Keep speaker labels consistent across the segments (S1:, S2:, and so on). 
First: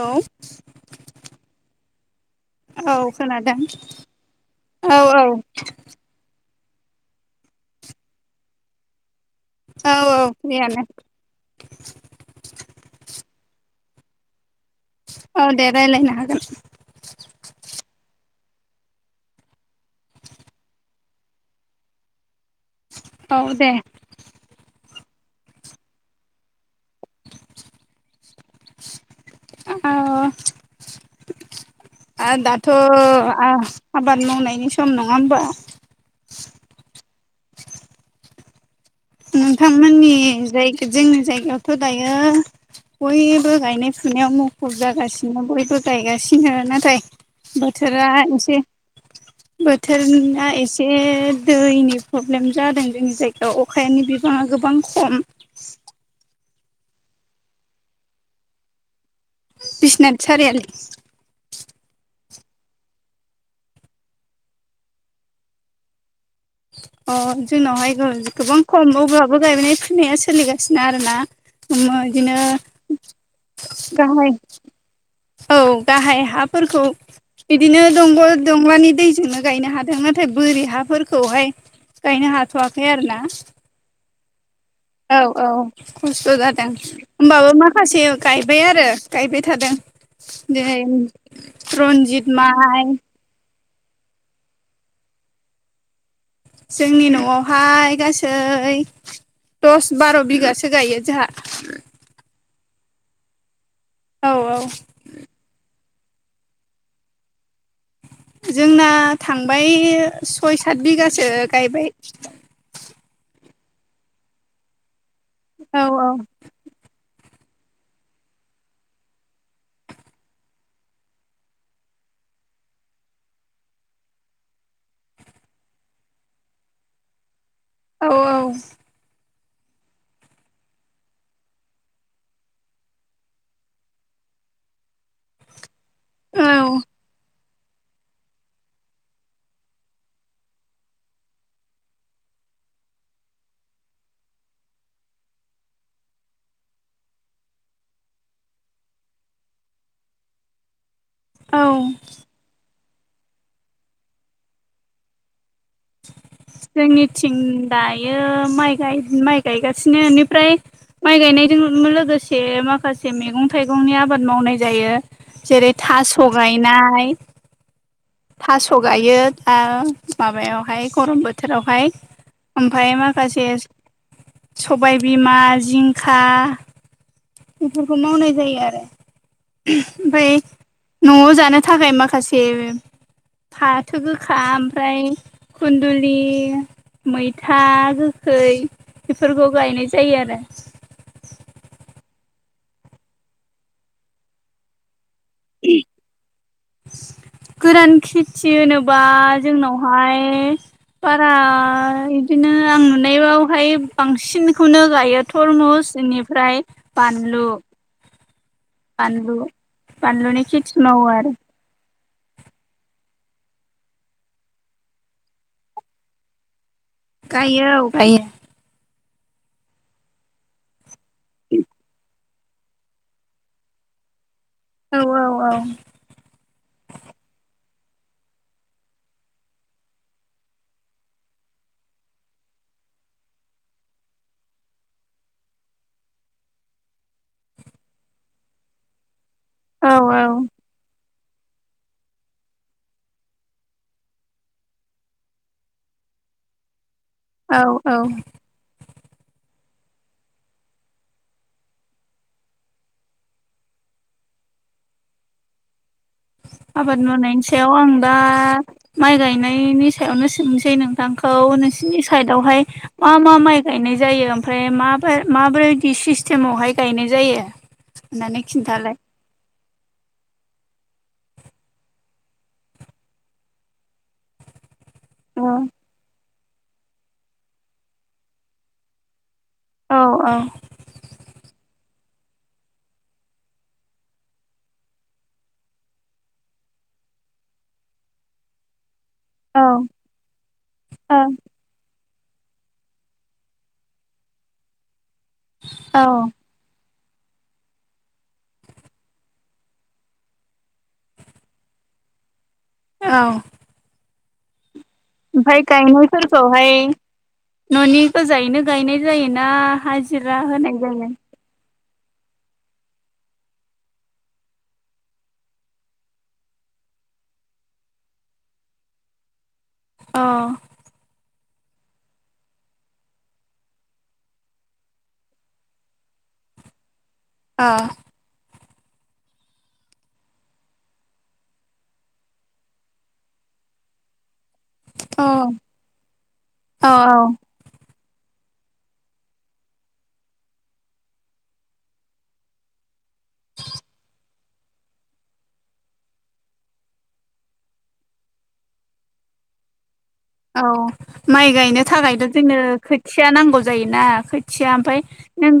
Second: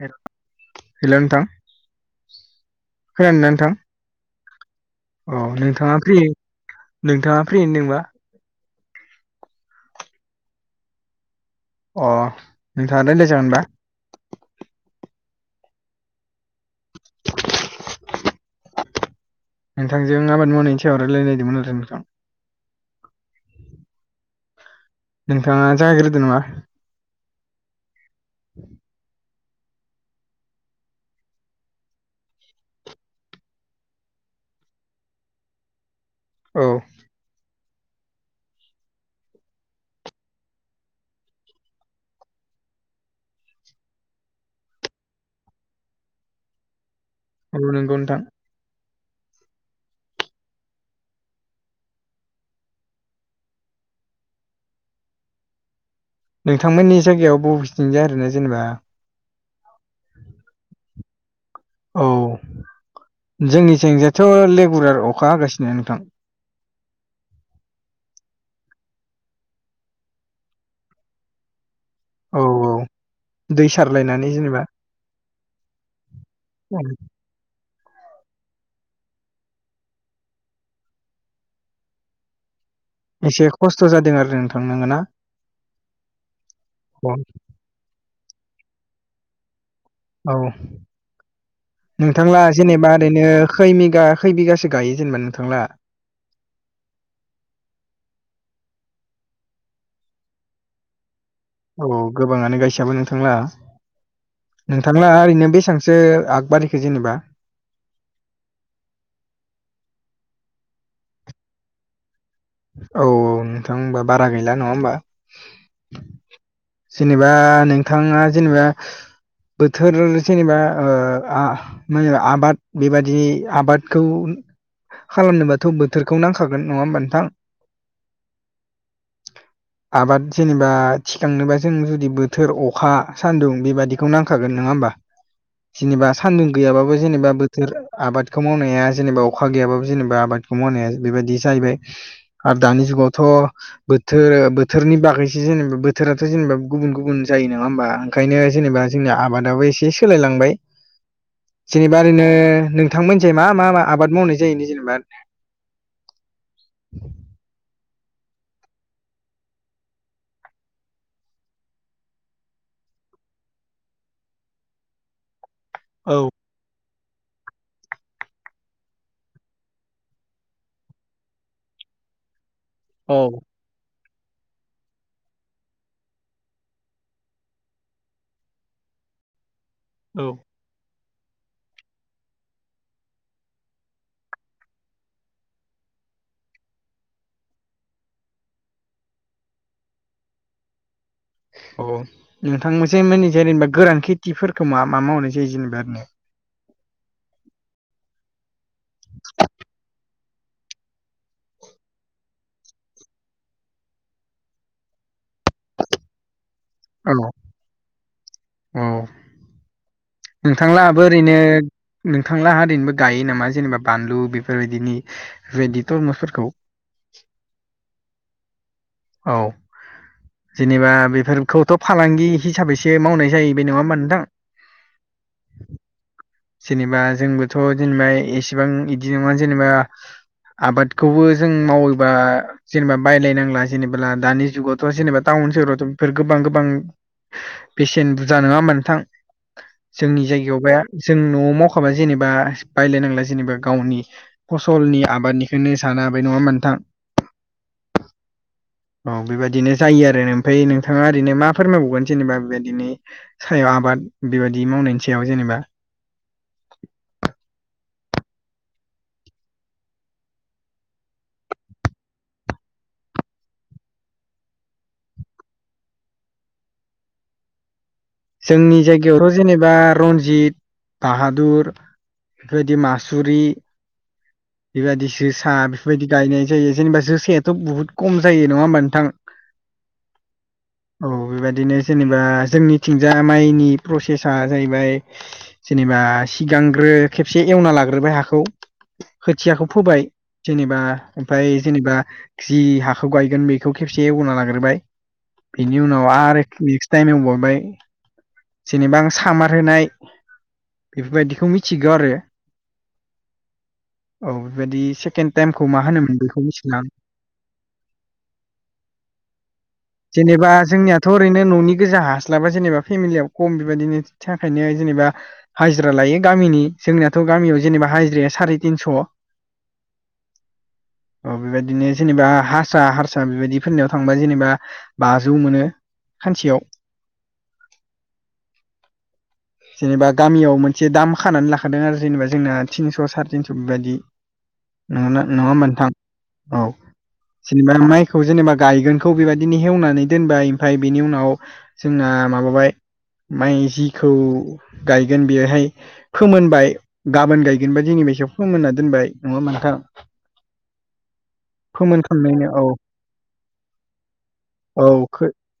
S1: औ
S2: हेल' नोंथां
S1: औ
S2: फैानोा
S1: खोनादों
S2: नोंथां औ नोंथाङा फ्रि नोंथाङा फ्रि होनदों बा
S1: औ औ फैयानो
S2: अ नोंथाङा देग्लाय जागोनबा
S1: औ दे रायज्लायनो हागोन
S2: नोंथांजों आबाद मावनायनि सायाव रायलायनायदोंमोन नोंथां- नोंथां।
S1: औ दे।
S2: नोंथाङा जागायग्रोदो नामा?
S1: [unintelligible] आ दाथ' आ-आबाद मावनायनि सम नङा होमबा?
S2: औ।
S1: नोंथांमोननि जायगा जोंनि जायगायावथ' दायो बयबो गायनाय फुनायाव मुखुब जागासिनो बयबो गायगासिनो नाथाय
S2: औ नंगौ
S1: बोथोरा
S2: नोंथां
S1: एसे बोथोरा एसे दैनि प्रब्लेम जादों जोंनि जायगायाव। अखानि बिबाङा गोबां खम।
S2: नोंथांमोननि जायगायाव बबेथिंजाय आरोना जेनेबा।
S1: बिसिनाथ सारियालि।
S2: औ जोंनिथिंजायथ' लेगुरार अखा हागासिनो नोंथां।
S1: अ जोंनावहाय गो-गोबां खमबावब्लाबो गायनाय फुनाया सोलिगासिनो आरोना। ओम इदिनो
S2: औ औ दै सारलायनानै
S1: गाहाय
S2: जेनेबा
S1: औ गाहाय हाफोरखौ बिदिनो दंगल-दंलानि दैजोंनो गायनो हादों नाथाय बोरि हाफोरखौहाय गायनो हाथ'वाखै आरो ना।
S2: एसे खस्थ जादों आरो नोंथा
S1: औ-औ खस्थ' जादों।
S2: औ
S1: होमबाबो माखासे गायबाय आरो गायबाय थादों।
S2: औ
S1: जेरै रन्जित
S2: नोंथांलाहा
S1: माइ
S2: जेनेबा ओरैनो खै बिगा खै बिगासो गायो जेनेबा नोंथांलाहा?
S1: जोंनि न'आवहाय गासै दस बार' बिगासो गायो जाहा।
S2: अ गोबाङानो गायसबो नोंथांलाहा।
S1: औ औ
S2: नोंथां नंला ओरैनो बेसेबांसो आगबारिखो जेनेबा?
S1: जोंना थांबाय सय सात बिगासो गायबाय।
S2: औ-औ नोंथां होनबा बारा गैला नङा होनबा।
S1: औ-औ।
S2: जेनेबा नोंथाङा जेनेबा बोथोर जेनेबा ओ आ मो आबाद बेबादि आबादखौ खालामनोबाथ' बोथोरखौ नांखागोन नङा होमबा नोंथां।
S1: औ-औ।
S2: आबाद जेनेबा थिखांनोबा जों जुदि बोथोर अखा सान्दुं बेबादिखौ नांखागोन नङा होमबा। जेनेबा सान्दुं
S1: औ
S2: गैयाबाबो जेनेबा बो [unintelligible] आबादखौ मावनाया जेनेबा अखा गैयाबाबो जेनेबा आबादखौ मावनाया बेबायदि जाहैबाय। आरो दानि जुगावथ' बोथोर-बोथोरनि बागैसो जेनेबा बोथोराथ' जेनेबा गुबुन-गुबुन जायो नङा होमबा। ओंखायनो जेनेबा जोंनि आबादाबो एसे सोलायलांबाय।
S1: औ
S2: जेनेबा ओरैनो नोंथांमोनजों मा-मा आबाद मावनाय जायो जेनेबा?
S1: जोंनिथिं दायो माइ गाय माइ गायगासिनो इनिफ्राय माइ गायनायजों लोगोसे माखासे मैगं-थाइगंनि आबाद मावनाय जायो। जेरै
S2: औ
S1: थास' गायनाय। थास' गायो दा माबायावहाय गरम बोथोरावहाय ओमफ्राय
S2: औ
S1: माखासे सबायबिमा जिंखा बेफोरखौ मावनाय जायो आरो। ओमफाय न'आव जानो थाखाय माखासे फाथो गोखा ओमफ्राय खन्दुलि मैथा गोखै बेफोरखौ गायनाय जायो आरो।
S2: औ नोंथां मोनसे मे जेनेबा गोरान खेथिफोरखौ मा मा मावनाय जायो जेनेबा आरो ने
S1: गोरान खेथि होनोबा जोंनावहाय बारा इदिनो आं नुनायावहाय बांसिनखौनो गायो थरमुसनि एनि फ्राय बानलु
S2: अ।
S1: [inaudible] बानलुनि खेथि
S2: नोंथांलाहाबो
S1: मावो आरो
S2: ओरैनो नोंथांलाहा निबो गायो नामा जेनेबा बानलु बेफोर बायदिनि बेफोर बायदि थरम'सफोरखौ।
S1: गायो औ गायो।
S2: औ जेनेबा बेफोरखौथ' फालांगि हिसाबैसो मावनाय जायो नङा होमबा बे नोंथां।
S1: औ औ औ।
S2: जेनेबा जोंबोथ' जेनेबा एसेबां बिदि नङा जेनेबा आबादखौबो जों मावोबा जेनेबा बायलायनांला। जेनेब्ला दानि जुगावथ' जेनेबा टाउन सोहोरावथ' बेफोर गोबां गोबां बेसेन बुरजा नङा होनबा नोंथां
S1: औ
S2: जोंनि जायगायाव बे जों न'आव मावखाबा जेनेबा बायलायनांला जेनेबा गावनि फसलनि आबाद निखोननो साना हाबाय नङा होनबा नोंथां।
S1: औ औ।
S2: औ बेबादिनो जायो आरो आमफ्राय नोंथांआ ओरैनो मा फोरमायबावगोन जेनोबा बेबायदिनो सायाव आबाद बेबादि मावनायनि सायाव जेनोबा
S1: आबाद मावनायनि सायाव आं दा माइ गायनायनि सायावनो सोंनोसै नोंथांखौ नोंसिनि साइद आवहाय मा मा माइ गायनाय जायो आमफ्राय मा माबादि सिस्टेमावहाय गायनाय जायो होननानै
S2: जोंनि
S1: खिन्थालाय
S2: जायगाया यावथ' जेनेबा रन्जित बाहादुर बेफोरबायदि मासुरि बेबायदि
S1: औ
S2: जोसा बेफोरबायदि गायनाय जायो जेनेबा जोसायाथ' बुहुद खम जायो नङा होमबा नोंथां।
S1: औ औ।
S2: औ बेबायादिनो जेनेबा जोंनिथिंजा माइनि प्रसेसा जाहैबाय जेनोबा सिगांग्रो खेबसे एवना लाग्रोबाय हाखौ
S1: औ
S2: खोथिआखौ फोबाय जेनोबा आमफाय जेनोबा जि हाखौ गायगोन बेखौ खेबसे एवना लाग्रोबाय बिनि उनाव
S1: औ
S2: आरो नेक्स्ट टाइम एवबावबाय जेनोबा आं सामार होनाय बेफोरबादिखौ मिथिगौ आरो
S1: औ
S2: औ बेबादि एसे
S1: आमफाय गायनाय फोरखौ हाय न'नि गोजायैनो गायनाय जायोना हाजिरा होनाय
S2: जोंनिआथ'
S1: जायो
S2: ओरैनो न'नि गोजा हास्लाबा जेनोबा फेमिलियाव खम बेबादिनि थाखायनो जेनोबा हाजिरा लायो गामिनि जोंनिआथ' गामिआव जेनोबा हाजिराया साराय तिनस'
S1: अ
S2: औ बेबादिनो जेनोबा हारसा हारसा बेबादिफोरनिआव थांबा जेनोबा बाजौ मोनो सानसेयाव
S1: ओह
S2: [inaudible] जेनोबा गामियाव मोनसे दाम खानानै लाखादों आरो जेनोबा जोंना तिनस' साराय थिनस' बिबादि उम
S1: अ
S2: नङा होनबा नोंथां औ जेनोबा माइखौ जेनोबा गायगोनखौ बेबायदिनो हेवनानै दोनबाय आमफ्राय बेनि उनाव जोंना माबाबाय माइ जिखौ गायगोन बेआहाय फोमोनबाय गाबोन गायगोनबा दिनै बासिआव फोमोनना दोनबाय नङा नोंथां
S1: औ माइ गायनो थाखायथ'
S2: फोमोनखांनायनि
S1: जोंनो
S2: औ
S1: खोथिआ नांगौ जायोना खोथिआ
S2: औ
S1: आमफ्राय
S2: खो
S1: नों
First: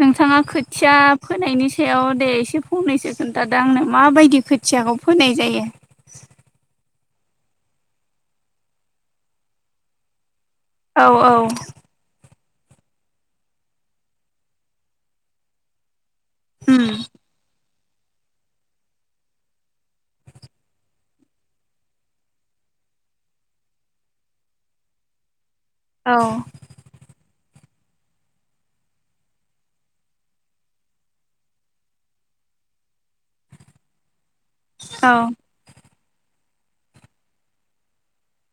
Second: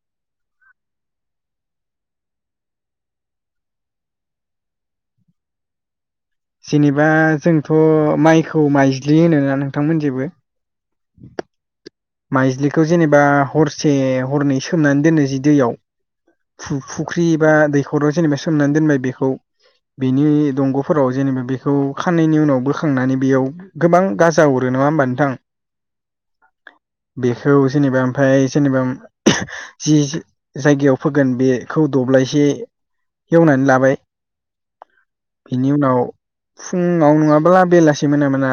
S1: नोंथाआ खोथिआ फोनायनि सायाव दे एसे फंनैसो खोन्थादो आंनो माबायदि खोथिआ खोथिआखौ फोनाय जायो
S2: जेनोबा जोंथ' माइखौ माइज्लि होनोना नोंथां मोनिथिबो
S1: औ औ
S2: माइज्लिखौ जेनोबा हरसे हरनै सोमनानै दोनो जि दैयाव फु
S1: उम
S2: फुख्रि एबा दैखराव जेनोबा सोमनानै दोनबाय बेखौ बेनि दंग'फोराव जेनोबा बेखौ खाननैनि उनाव बोखांनानै बेयाव गोबां गाजा अरो नङा होमबा नोंथां
S1: औ
S2: बेखौ जेनोबा आमफाय जेनोबा जि जायगायाव फोगोन बेखौ दब्लायसे एवनानै लाबाय
S1: औ
S2: बिनि उनाव फुंआव नङाब्ला बेलासि मोना मोना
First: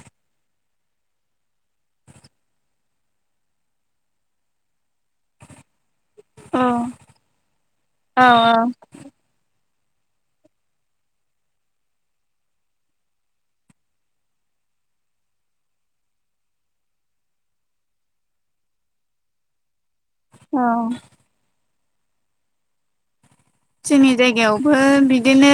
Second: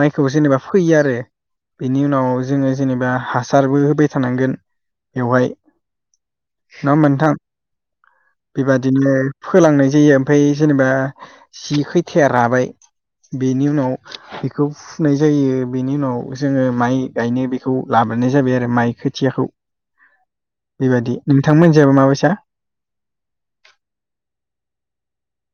S2: माइखौ जेनेबा फोयो आरो। बेनि उनाव जोङो जेनेबा हासारबो होबाय थानांगोन बेवहाय। नङा होनबा नोंथां?
S1: औ
S2: बेबा
S1: औ
S2: दिनो फोलांनाय जायो ओमफ्राय जेनेबा जि खैथाया राबाय बेनि उनाव बेखौ फुनाय जायो बेनि उनाव जोङो माइ गायनो बेखौ लाबोनाय जाबाय आरो माइ खोथियाखौ
S1: औ
S2: बेबादि। नोंथांमोनजाबा माबायसा?
S1: जोंनि जायगायावबो बिदिनो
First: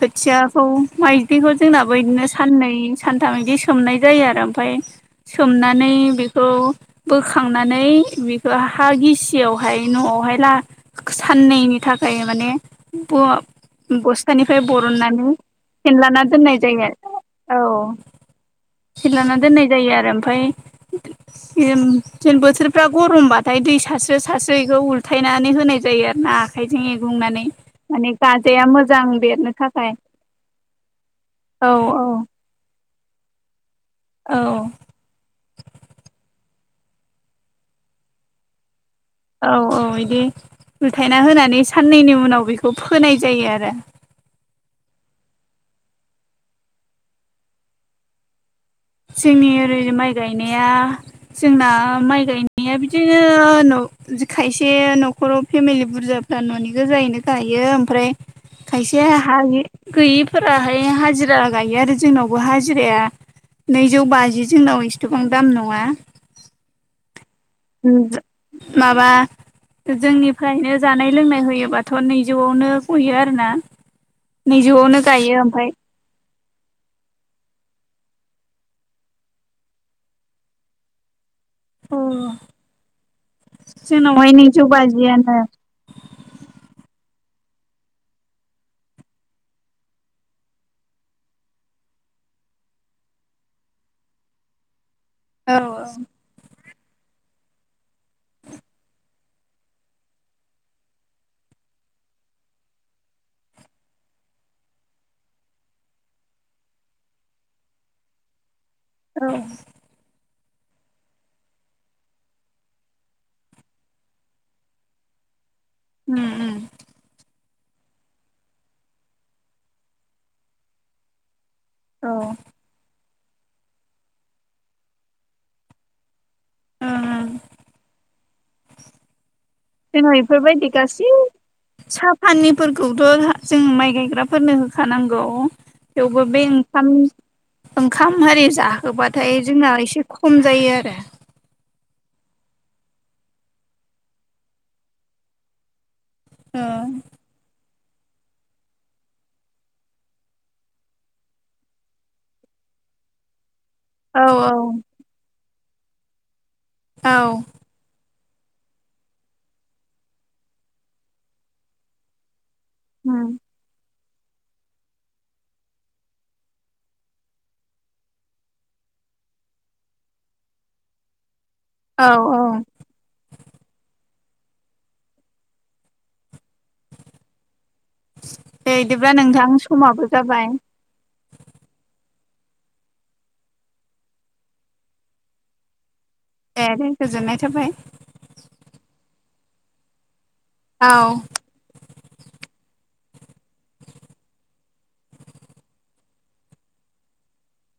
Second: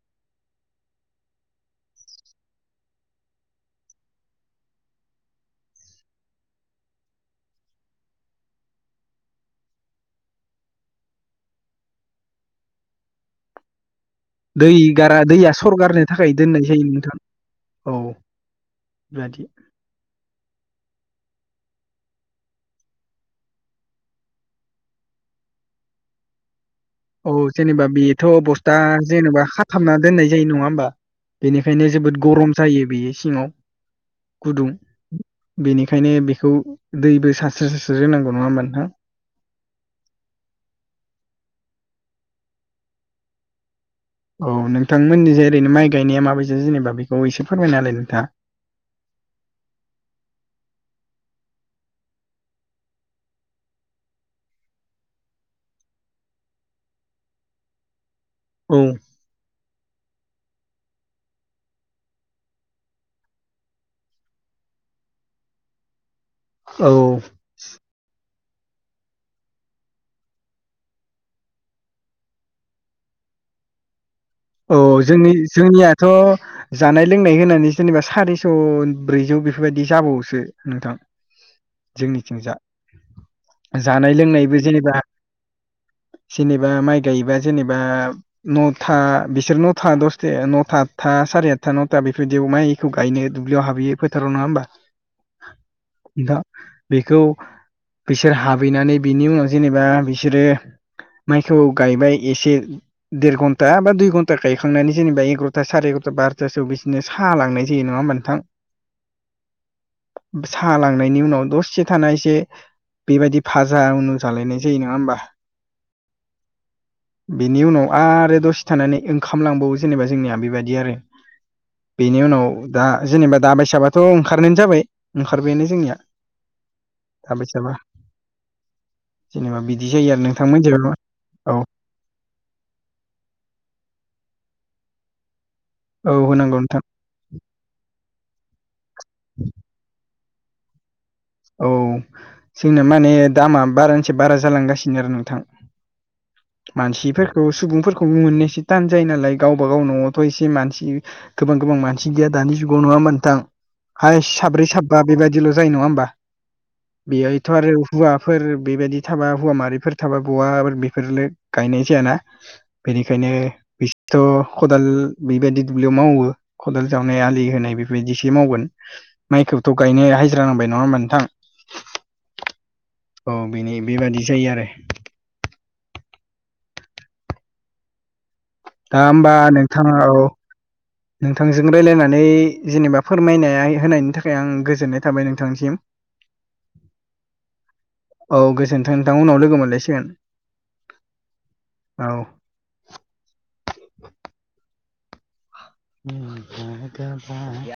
S1: खोथिआखौ माइदिखौ जोंनाबो इदिनो साननै सानथाम बिदि सोमनाय जायो आरो आमफ्राय सोमनानै बिखौ बोखांनानै बेखौ हा गिसिआवहाय न'आवहाय ला साननैनि थाखाय मानि ब ब'स्थानिफ्राय
S2: दै गारा
S1: बरननानै
S2: दैया सरगारनो
S1: फेनलाना
S2: थाखाय
S1: दोननाय जायो
S2: नोंथां
S1: औ फेनलाना
S2: बेबादि
S1: दोननाय जायो आरो आमफ्राय इम जेन बोथोरफ्रा गरमबाथाय दै सारस्रो सारस्रो इखौ उल्थायनानै होनाय जायो आरो ना आखाय [unintelligible]
S2: औ जेनेबा बेथ' बस्था जेनेबा
S1: बेरनो थाखाय
S2: खाथाबना दोननाय जायो नङा होमबा?
S1: औ
S2: बेनिखायनो जोबोद गरम जायो बेयो सिङाव
S1: औ
S2: गुदुं। बेनिखायनो बेखौ दैबो सारस्रो सारस्रो होनांगौ नङा होमबा नोंथां?
S1: औ औ इदि उलथायना होनानै साननैनि उनाव बेखौ फोनाय जायो आरो।
S2: औ नोंथांमोननिजाय ओरैनो माइ गायनाया माबायदि जेनेबा बेखौ एसे फोरमायना होलाय नोंथाङा।
S1: जोंनि ओरै माइ गायनाया जोंना माइ गायनाया बिदिनो न' इदि खायसे न'खराव फेमिलि बुरजाफ्रा न'नि गोजायैनो गायो ओमफ्राय
S2: औ
S1: खायसे हागि गैयिफोराहाय हाजिरा गायो आरो जोंनावबो हाजिराया नैजौ बाजि जोंनाव एसथबां दाम नङा।
S2: औ।
S1: उम माबा जोंनिफ्रायनो जानाय लोंनाय होयोबाथ' नैजौआवनो गयो आरोना।
S2: औ
S1: नैजौआवनो
S2: जोंनि
S1: गायो ओमफ्राय
S2: जोंनियाथ' जानाय लोंनाय होनानै जेनेबा सारिस' ब्रैजौ बेफोरबायदि जाबावोसो नोंथां। [inaudible]
S1: अ
S2: [unintelligible] जोंनिथिं जा जानाय
S1: जोंनावहाय
S2: लोंनायबो
S1: नैजौ
S2: जेनेबा
S1: बाजियानो
S2: जेनेबा माइ गायोबा जेनेबा न'था बिसोर नथा दसथा नथा आदथा साराइ आदथा नथा बेफोरबायदि माइखौ गायनो दुब्लियाव हाबहैयो फोथाराव नङा होमबा? [unintelligible]
S1: औ औ।
S2: नोंथां बेखौ बिसोर हाबैनानै बिनि उनाव जेनेबा बिसोरो माइखौ गायबाय एसे देर घन्टा बा दुइ घ न्टा गायखांनानै जेनबा एगर'था सारय एगर'था बार'थासोआव बिसनो साह लांनाय जायो नङा नोंथां?
S1: औ।
S2: साहा लांनायनि उनाव दसे थाना एसे बेबायदि भाजा उनु जालायनाय जायो नङा होमबा?
S1: उम।
S2: बिनि उनाव आरो दसे थानानै ओं खाम लांबावो जेनेबा जोंनिया बेबायदि आरो।
S1: औ
S2: बेनि
S1: ओं
S2: उनाव दा जेनेबा दाबायसाबाथ' ओंखारनायानो जाबाय ओंखारबायानो जोंनिया। साबै साबा जेनेबा बिदि जायो
S1: जोंना
S2: आरो नोंथांमोन
S1: एफोरबायदि
S2: जेनेबा
S1: गासै
S2: औ
S1: साहा फानिफोरखौथ' जों माइ गायग्राफोरनो होखानांगौ।
S2: औ
S1: थेवबो बे
S2: होनांगौ नोंथां
S1: ओंखाम ओंखाम हारि जाहोबाथाय जोंना एसे खम जायो आरो।
S2: औ जोंना माने दामा बारानिसाय बारा जालांगासिनो आरो नोंथां। मानसिफोरखौ सुबुंफोरखौबो मोननो एसे थान जायो नालाय गावबागाव न'आवथ' एसे मानसि गोबां गोबां मानसि गैया दानि जुगाव नङा होनबा नोंथां? हायस साब्रै
S1: औ
S2: साबा बेबायदिल' जायो नङा होमबा
S1: औ
S2: बेहायथ' आरो हौवाफोर बेबायदि थाबा हौवा मारिफोर थाबा बवाफोर बेफोरनो गायनाय जायाना बेनिखायनो बिसोरथ' खदाल बेबायदि दुब्लियाव मावो खदाल जावनाय आलि होनाय बेफोरबायदिसो मावगोन माइखौथ' गायनो हाजिरा नांबाय नङा होमबा नोंथां?
S1: औ औ।
S2: औ बेनि बेबायादि जायो आरो।
S1: दे
S2: दा
S1: बिदिब्ला
S2: होमबा
S1: नोंथां
S2: नोंथाङा
S1: समाबो
S2: औ।
S1: जाबाय
S2: नोंथांजों रायज्लायनानै जेनेबा फोरमायनाय होनायनि थाखाय आं गोजोननाय थाबाय नोंथांसिम। [inaudible]
S1: दे दे गोजोननाय थाबाय।
S2: औ गोजोनथों नोंथां उनाव लोगो मोनलायसिगोन।
S1: औ।
S2: औ। [unintelligible]